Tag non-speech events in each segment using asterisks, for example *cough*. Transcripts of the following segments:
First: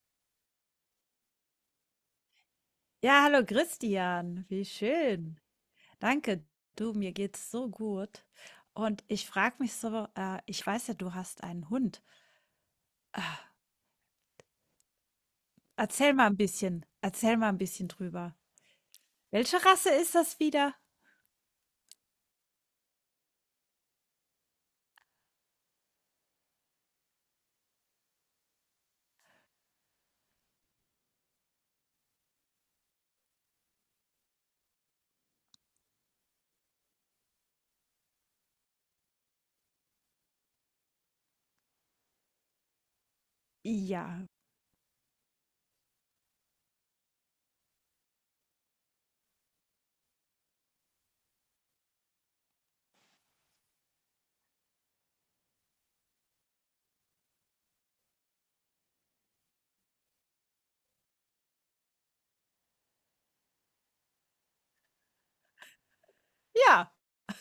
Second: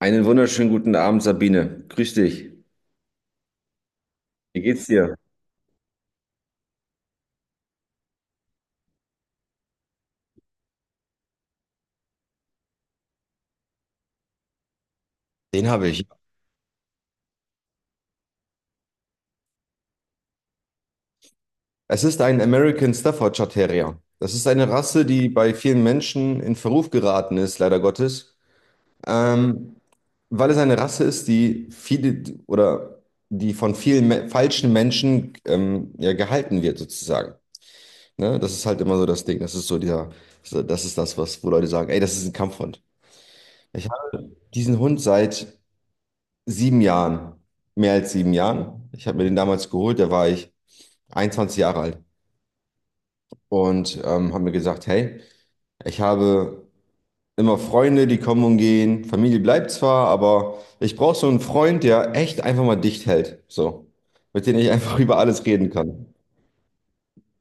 Einen wunderschönen guten Abend, Sabine. Grüß dich. Ja, hallo Christian, Wie wie geht's dir? schön. Danke, du, mir geht's so gut. Und ich frage mich so, ich weiß ja, du hast einen Hund. Den habe ich. Erzähl mal ein bisschen, erzähl mal ein bisschen drüber. Welche Rasse ist das wieder? Es ist ein American Staffordshire Terrier. Das ist eine Rasse, die bei vielen Menschen in Verruf geraten ist, leider Gottes, ähm, weil es eine Rasse ist, die viele oder die von vielen me falschen Menschen, ja, gehalten wird, sozusagen. Ne? Das ist halt immer so das Ding. Das ist so dieser, so, das ist das, was, wo Leute sagen, ey, das ist ein Kampfhund. Ich Ja, habe diesen Hund seit 7 Jahren, mehr als 7 Jahren. Ich habe mir den damals geholt, da war ich 21 Jahre alt und habe mir gesagt, hey, ich habe immer Freunde, die kommen und gehen. Familie bleibt zwar, aber ich brauche so einen Freund, der echt einfach mal dicht hält, so, mit dem ich einfach *laughs* über alles reden kann. ja,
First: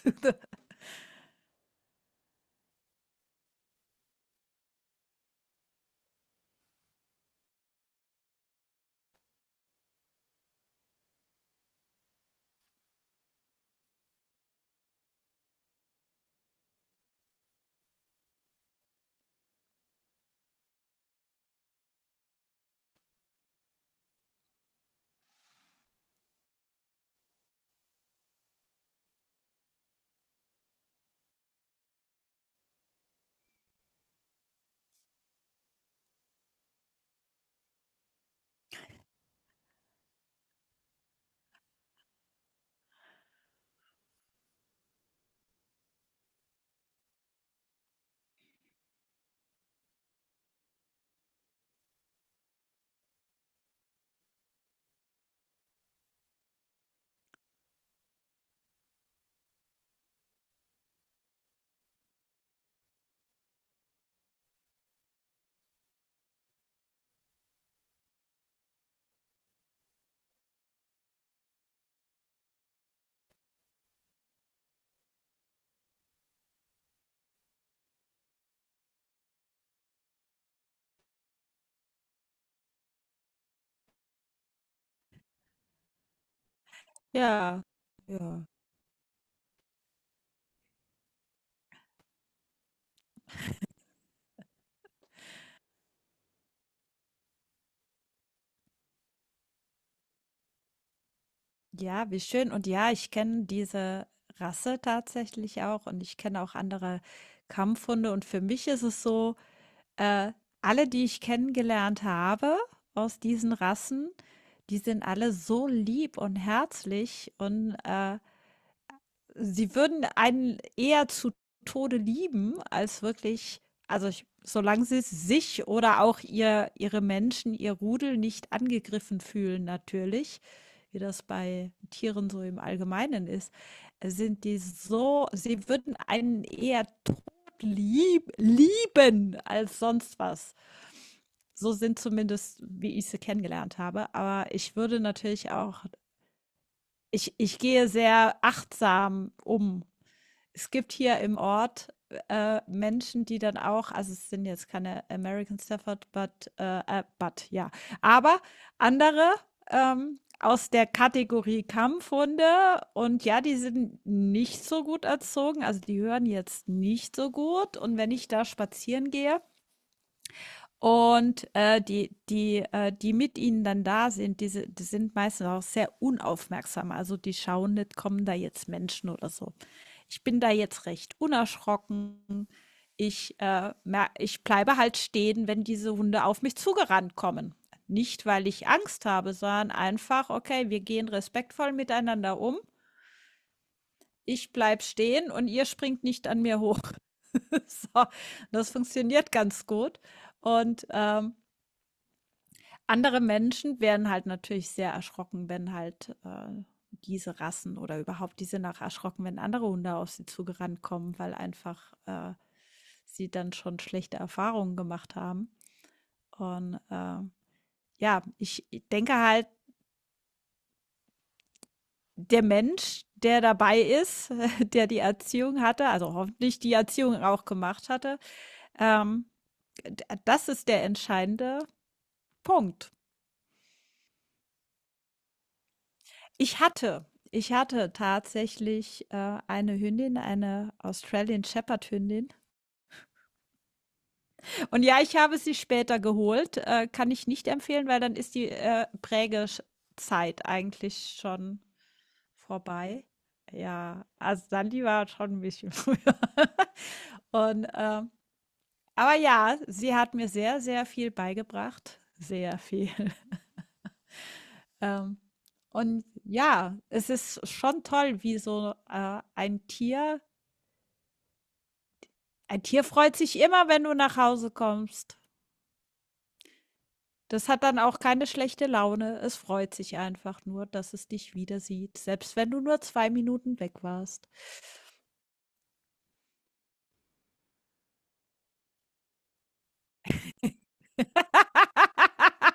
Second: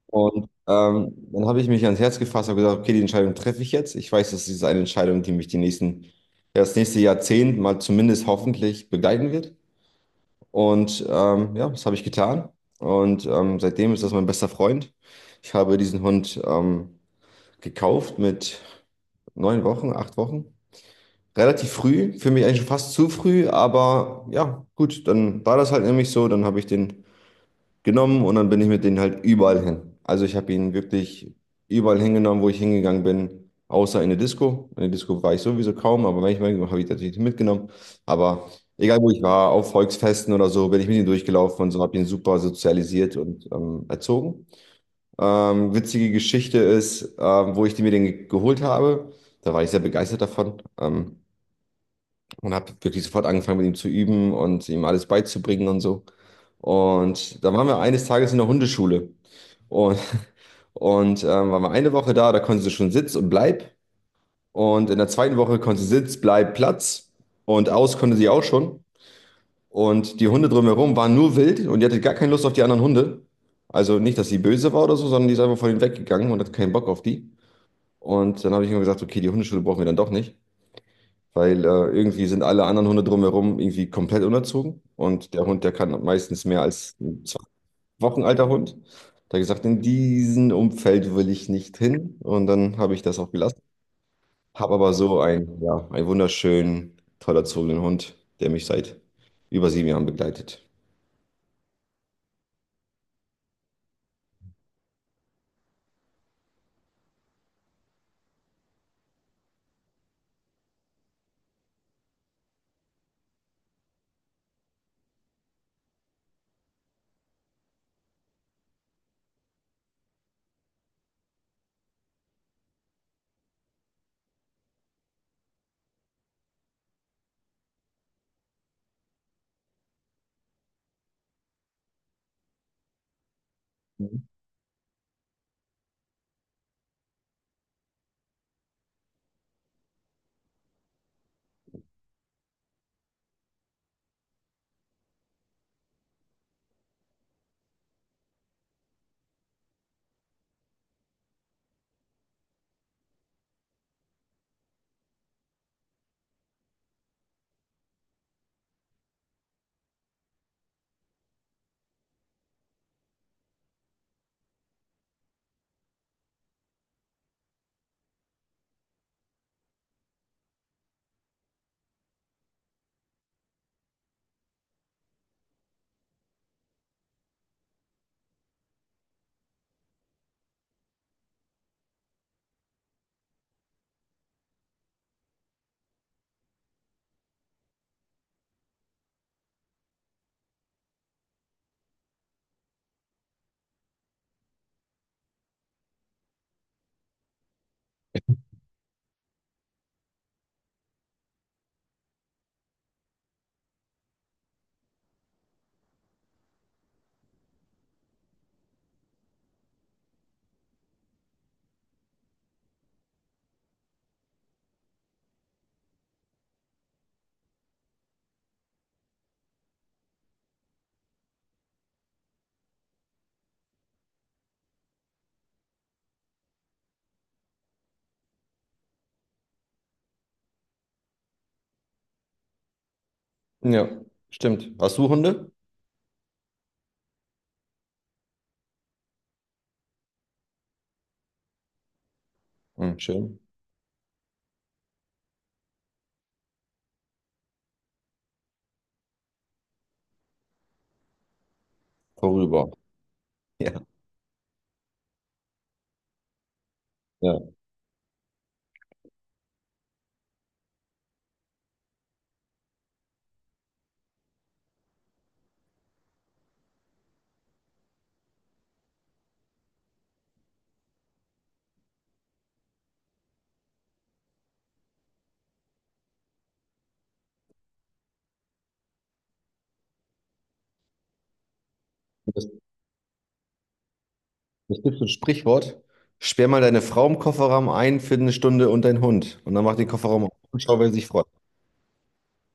Und dann habe ich mich ans Herz gefasst und gesagt, okay, die Entscheidung treffe ich jetzt. Ich weiß, das ist eine Entscheidung, die mich die nächsten, ja, das nächste Jahrzehnt mal zumindest hoffentlich begleiten wird. Und ja, das habe ich getan. Und seitdem ist das mein bester Freund. Ich habe diesen Hund gekauft mit 9 Wochen, 8 Wochen. Relativ früh, für mich eigentlich schon fast zu früh, aber ja, gut, dann war das halt nämlich so. Dann habe ich den genommen und dann bin ich mit denen halt überall hin. Also ich habe ihn wirklich überall hingenommen, wo ich hingegangen bin, außer in eine Disco. In eine Disco war ich sowieso kaum, aber manchmal habe ich natürlich mitgenommen. Aber egal wo ich war, auf Volksfesten oder so, bin ich mit ihm durchgelaufen und so habe ihn super sozialisiert und erzogen. Witzige Geschichte ist, wo ich die mir den geholt habe. Da war ich sehr begeistert davon. Und habe wirklich sofort angefangen, mit ihm zu üben und ihm alles beizubringen und so. Und dann waren wir eines Tages in der Hundeschule. Und, *laughs* waren wir eine Woche da, da konnte sie schon Sitz und Bleib. Und in der zweiten Woche konnte sie Sitz, Bleib, Platz. Und aus konnte sie auch schon. Und die Hunde drumherum waren nur wild und die hatte gar keine Lust auf die anderen Hunde. Also nicht, dass sie böse war oder so, sondern die ist einfach von ihnen weggegangen und hat keinen Bock auf die. Und dann habe ich immer gesagt, okay, die Hundeschule brauchen wir dann doch nicht, weil irgendwie sind alle anderen Hunde drumherum irgendwie komplett unerzogen und der Hund, der kann meistens mehr als ein zwei ja, Wochen ja. alter Hund. Da hab ich gesagt, in diesem Umfeld will ich nicht hin und dann habe ich das auch gelassen. Habe aber so einen, ja, einen wunderschönen, toll erzogenen Hund, der mich seit über 7 Jahren begleitet. Ja, wie schön. Und ja, ich kenne diese Rasse tatsächlich auch und ich kenne auch andere Kampfhunde. Und für mich ist es so, äh, alle, die ich kennengelernt habe aus diesen Rassen, die sind alle so lieb und herzlich, und sie würden einen eher zu Tode lieben, als wirklich, also ich, solange sie sich oder auch ihre Menschen, ihr Rudel, nicht angegriffen fühlen, natürlich, wie das bei Tieren so im Allgemeinen ist, Mhm. sind die so, sie würden einen eher todlieb lieben als sonst was. So sind zumindest, wie ich sie kennengelernt habe, aber ich würde natürlich auch, ich gehe sehr achtsam um, es gibt hier im Ort, Menschen, die dann auch, also es sind jetzt keine American Stafford, but, but ja, aber andere, aus der Kategorie Kampfhunde, und ja, die sind nicht so gut erzogen, also die hören jetzt nicht so gut, und wenn ich da spazieren gehe, und die mit ihnen dann da sind, die sind meistens auch sehr unaufmerksam. Also die schauen nicht, kommen da jetzt Menschen oder so. Ich bin da jetzt recht unerschrocken. Ich bleibe halt stehen, wenn diese Hunde auf mich zugerannt kommen. Nicht, weil ich Angst habe, sondern einfach, okay, wir gehen respektvoll miteinander um. Ich bleib stehen und ihr springt nicht an mir hoch. *laughs* So, das funktioniert ganz gut. Und andere Menschen werden halt natürlich sehr erschrocken, wenn halt, diese Rassen, oder überhaupt, die sind auch erschrocken, wenn andere Hunde auf sie zugerannt kommen, weil einfach, sie dann schon schlechte Erfahrungen gemacht haben. Und, ja, ich denke halt, der Mensch, der dabei ist, *laughs* der die Erziehung hatte, also hoffentlich die Erziehung auch gemacht hatte. Ähm, d das ist der entscheidende Punkt. Ja, stimmt. Hast du Hunde? Ich hatte ich hatte tatsächlich, eine Hündin, eine Australian Shepherd Hündin. Hm, schön. Und ja, ich habe sie später geholt, kann ich nicht empfehlen, weil dann ist die, Prägesch eigentlich schon Vorüber. vorbei. Ja, Ja, also Sandy war schon ein bisschen *laughs* früher. ja. Und, aber ja, sie hat mir sehr, sehr viel beigebracht, sehr viel. *laughs* Ähm, und ja, es ist schon toll, wie so ein Tier freut sich immer, wenn du nach Hause kommst. Das hat dann auch keine schlechte Laune. Es freut sich einfach nur, dass es dich wieder sieht, selbst wenn du nur 2 Minuten weg warst. Es gibt so ein Sprichwort, sperr mal deine Frau im Kofferraum ein für eine Stunde und deinen Hund. Und dann mach den Kofferraum auf und schau, wer sich freut. *laughs*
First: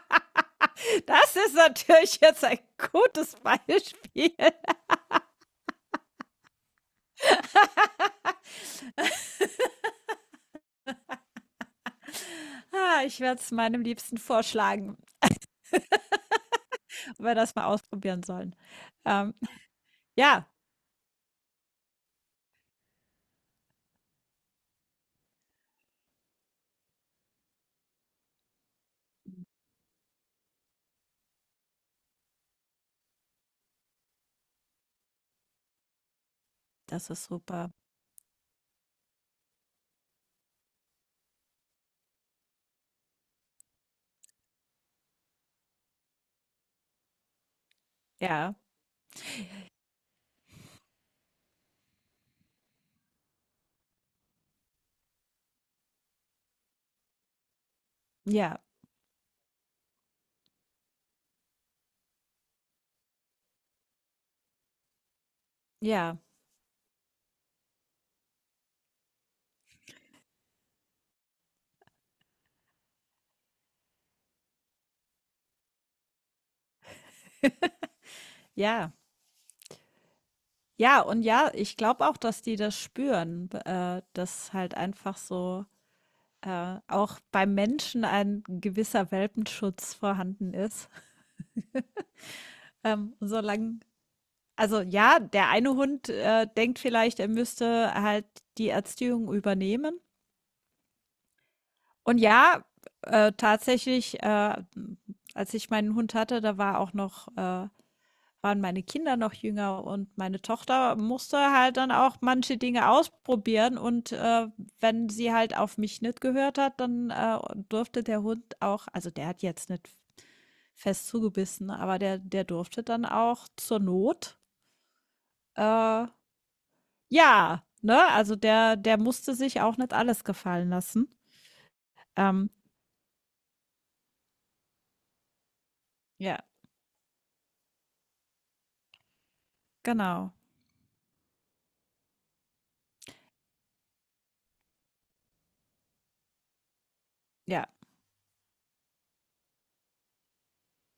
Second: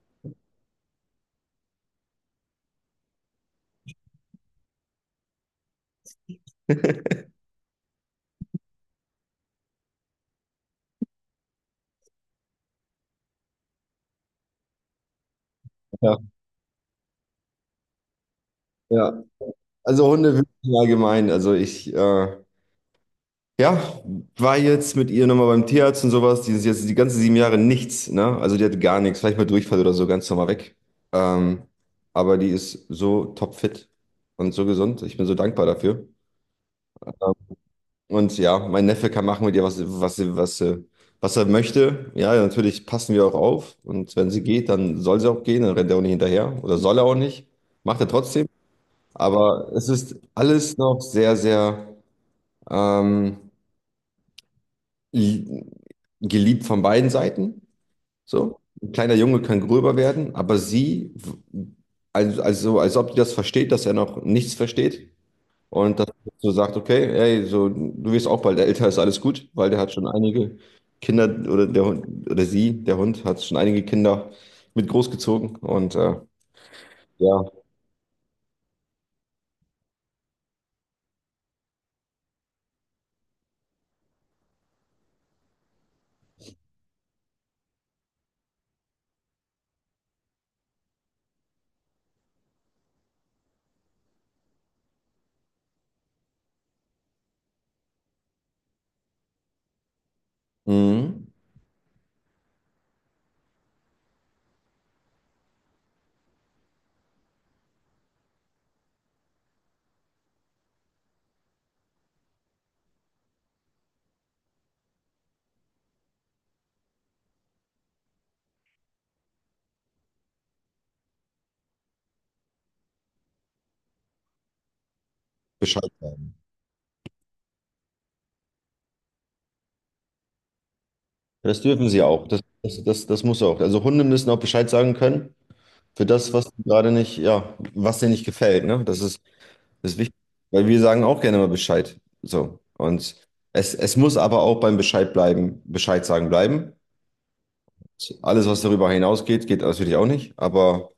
Das ist natürlich jetzt ein gutes Beispiel. *laughs* Ah, ich werde es meinem Liebsten vorschlagen, Ja, ob wir das mal ausprobieren sollen. ja. Ähm, Also Hunde ja. wirklich allgemein. Also ich, ja, war jetzt mit ihr nochmal beim Tierarzt und sowas. Die ist jetzt die ganzen 7 Jahre nichts, ne? Also die hat gar nichts, vielleicht mal Durchfall oder so, ganz normal weg. Ähm, aber die ist so topfit und so gesund. Ich bin so dankbar dafür. Das ist super. Und ja, mein Neffe kann machen mit ihr, was er möchte. Ja, natürlich passen wir auch auf. Und wenn sie geht, dann soll sie auch gehen. Dann rennt er auch nicht hinterher. Oder soll er auch nicht. Macht er trotzdem. Ja, Aber es ist alles noch sehr, sehr ähm, li- geliebt von beiden Seiten. ja, So. Ein kleiner Junge kann gröber werden, aber sie, also als ob die das versteht, dass er noch nichts versteht. Und dass ja, man so sagt, okay, ey, so, du wirst auch bald älter, ist alles gut, weil der hat schon einige Kinder oder der Hund oder sie, der Hund, hat schon einige Kinder mit großgezogen und ja, ja. Ja, und ja, ich glaube auch, dass die das spüren, dass halt einfach so, auch beim Menschen, ein gewisser Welpenschutz vorhanden ist. *laughs* Solange, also ja, der eine Hund, denkt vielleicht, er müsste halt die Erziehung übernehmen. mhm. Und ja, tatsächlich, als ich meinen Hund hatte, da war auch noch, waren meine Kinder noch jünger, und meine Tochter musste halt dann auch manche Dinge ausprobieren, und, wenn sie halt auf mich nicht gehört hat, dann, durfte der Hund auch, also, der hat jetzt nicht fest zugebissen, aber der durfte dann auch zur Not, Bescheid äh, sagen. ja, ne? Also, der musste sich auch nicht alles gefallen lassen. Das dürfen sie auch. Das, Ähm, das, das, das muss auch. Also Hunde müssen auch Bescheid sagen können für das, ja, was sie gerade nicht, ja, was dir nicht gefällt, ne? Das ist wichtig, genau. weil wir sagen auch gerne mal Bescheid. So. Und es muss aber auch beim Bescheid bleiben, Bescheid sagen bleiben. Ja. Alles, was darüber hinausgeht, geht natürlich auch nicht. Aber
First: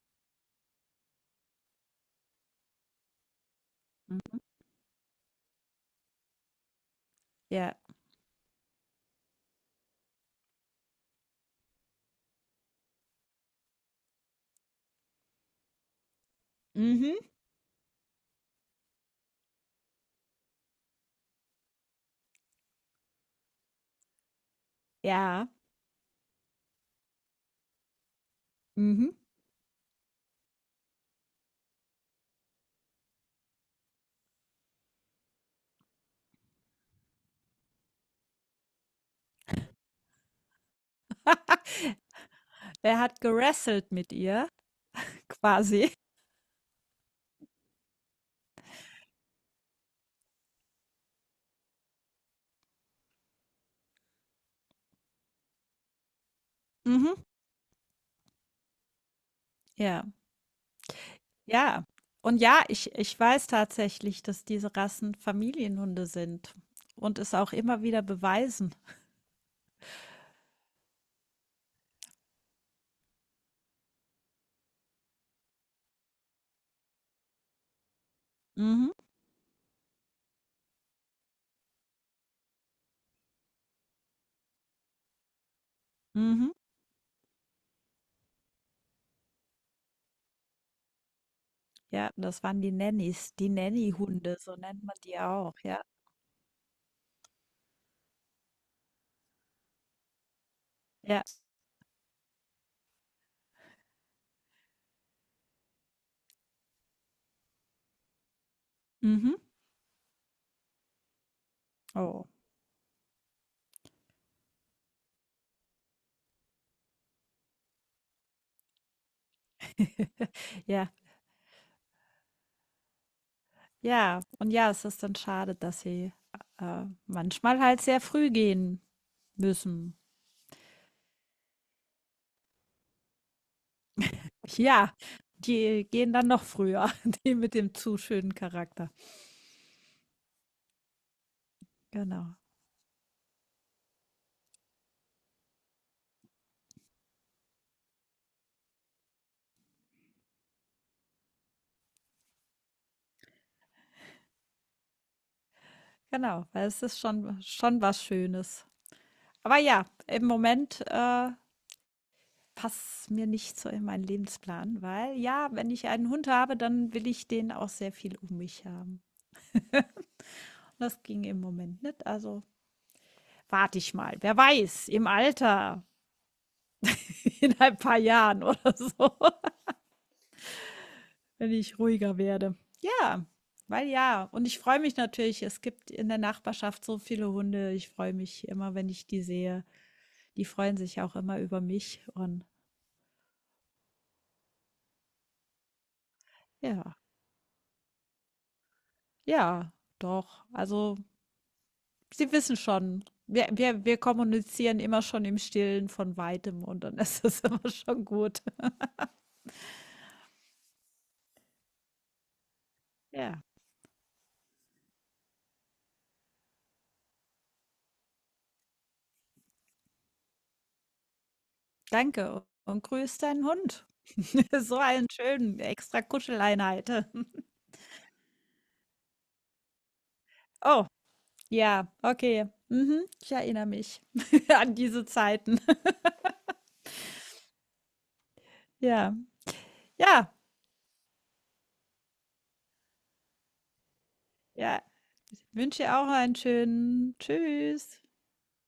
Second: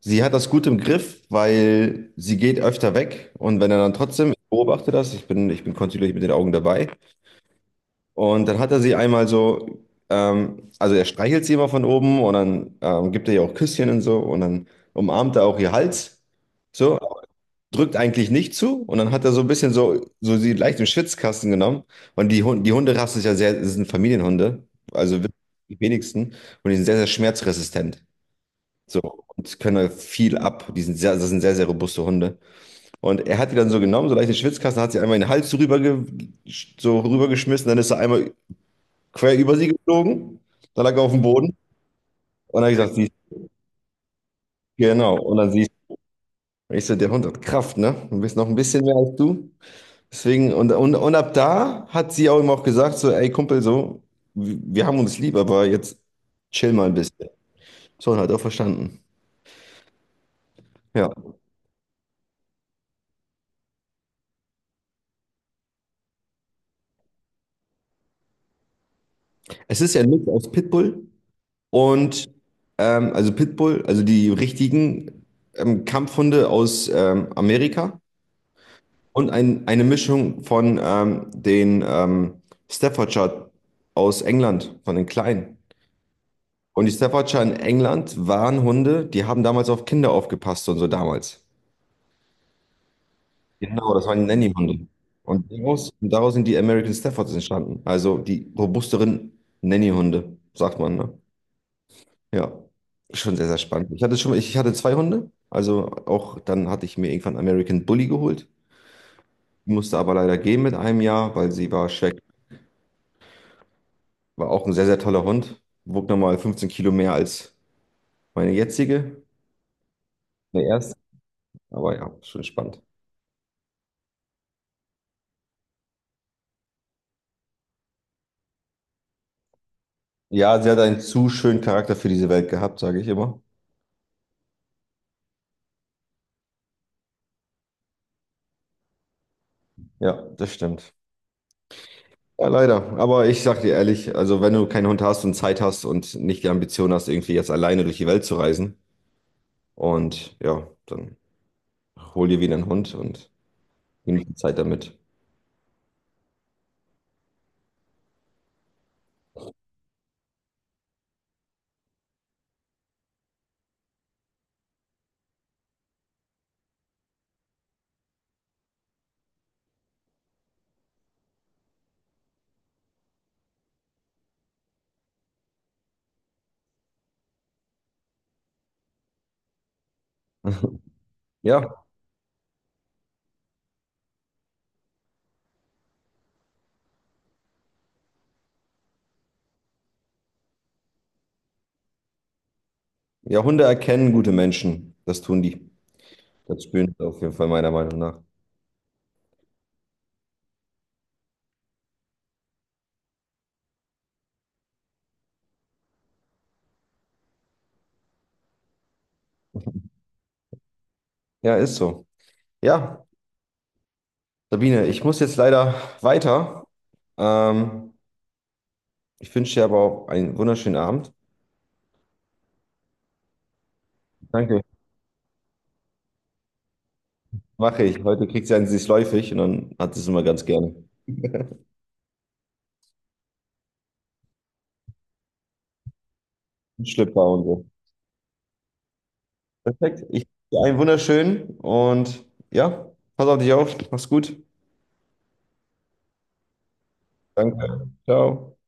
sie hat das gut im Griff, weil sie geht öfter weg. Und wenn er dann trotzdem, Hm. ich beobachte das, ich bin kontinuierlich mit den Augen dabei. Ja. Und dann hat er sie einmal so, also er streichelt sie immer von oben und dann gibt er ihr auch Küsschen und so. Und dann umarmt er auch ihr Hals. So, Mhm. drückt eigentlich nicht zu. Und dann hat er so ein bisschen so, so sie leicht im Schwitzkasten genommen. Und die Hunderasse ist ja sehr, es sind Familienhunde. Also Ja. die wenigsten. Und die sind sehr, sehr schmerzresistent. Mhm. So, und können halt viel ab. Das sind sehr, sehr robuste Hunde. Und er hat die dann so genommen, so leichte Schwitzkasten, hat sie einmal in den Hals so rübergeschmissen, dann ist er einmal quer über sie geflogen, dann lag er auf dem Boden und *laughs* dann habe ich gesagt, Er siehst hat gerasselt mit ihr, du, genau. Und dann siehst quasi. du, ich so, der Hund hat Kraft, ne? Du bist noch ein bisschen mehr als du. Deswegen, und ab da hat sie auch ihm auch gesagt, so, ey Kumpel, so, wir haben uns lieb, aber jetzt chill mal ein Mhm. bisschen. So, und hat auch verstanden. Ja, Ja. ja. Und ja, ich weiß tatsächlich, dass diese Rassen Familienhunde sind und es auch immer wieder beweisen. Es ist ja ein Mix aus Pitbull. Und also Pitbull, also die richtigen Kampfhunde aus Amerika Mhm, und eine Mischung von den Staffordshire aus England, von den Kleinen. mhm. Und die Staffordshire in England waren Hunde, die haben damals auf Kinder aufgepasst und so damals. Ja, das waren die Nannies, die Genau, das waren Nannyhunde, so nennt Nanny-Hunde. man die Und auch, ja. daraus, und daraus sind die American Staffords entstanden. Also die robusteren Nanny-Hunde, sagt man, ne? Ja. Ja, schon sehr, sehr spannend. Ich hatte zwei Hunde. Also auch dann hatte ich mir irgendwann American Bully geholt. Mhm. Musste aber leider gehen mit einem Jahr, weil sie war schwer. Oh. War auch ein sehr, sehr toller Hund. Wog nochmal 15 Kilo mehr als meine jetzige, *laughs* meine Ja. erste. Aber ja, schon spannend. Ja. Und ja, es ist dann schade, dass sie, manchmal halt sehr früh gehen müssen. Ja, sie hat einen zu schönen Charakter für diese Welt gehabt, sage ich immer. Ja, die gehen dann noch früher, *laughs* die mit dem zu schönen Charakter. Ja, das stimmt. Genau. Ja, leider. Aber ich sag dir ehrlich, also wenn du keinen Hund hast und Zeit hast und nicht die Ambition hast, irgendwie jetzt alleine durch die Welt zu reisen und ja, dann hol dir wieder einen Hund und genieße die Zeit damit. Genau, weil es ist schon, schon was Schönes. Aber ja, im Moment, passt mir nicht so in meinen Lebensplan, weil, ja, wenn ich einen Hund habe, dann will ich den auch sehr viel um mich haben. Und das ging im Moment nicht. Also warte ich mal. Wer weiß, im Alter, *laughs* in ein paar Jahren oder so, *laughs* *laughs* wenn ich Ja, ruhiger werde. Ja, weil, ja. Und ich freue mich natürlich, es gibt in der Nachbarschaft so viele Hunde. Ich freue mich immer, wenn ich die sehe. Die freuen sich auch immer über mich. Und ja, Hunde erkennen gute Menschen. Das tun die. Das spüren ja, sie auf jeden Fall meiner Meinung nach. ja, doch. Also, sie wissen schon. Wir kommunizieren immer schon im Stillen von Weitem, und dann ist das *laughs* immer schon gut. Ja, ist so. Ja, Ja, Sabine, ich muss jetzt leider weiter. Ähm, ich wünsche dir aber auch einen wunderschönen Abend. danke, und grüß deinen Hund. *laughs* Danke. So einen schönen extra Kuscheleinheit. *laughs* Mache ich. Heute kriegt sie einen süßläufig und dann hat sie es immer ganz gerne. Oh, *laughs* Ein ja, okay. Mhm, ich erinnere mich *laughs* an diese Zeiten. *laughs* Schlüpper und so. Ja, Perfekt. Ich wünsche ja, dir einen wunderschönen und ja, pass auf dich auf. Mach's gut. ja. Ich wünsche dir auch einen schönen. Danke. Tschüss. Ciao.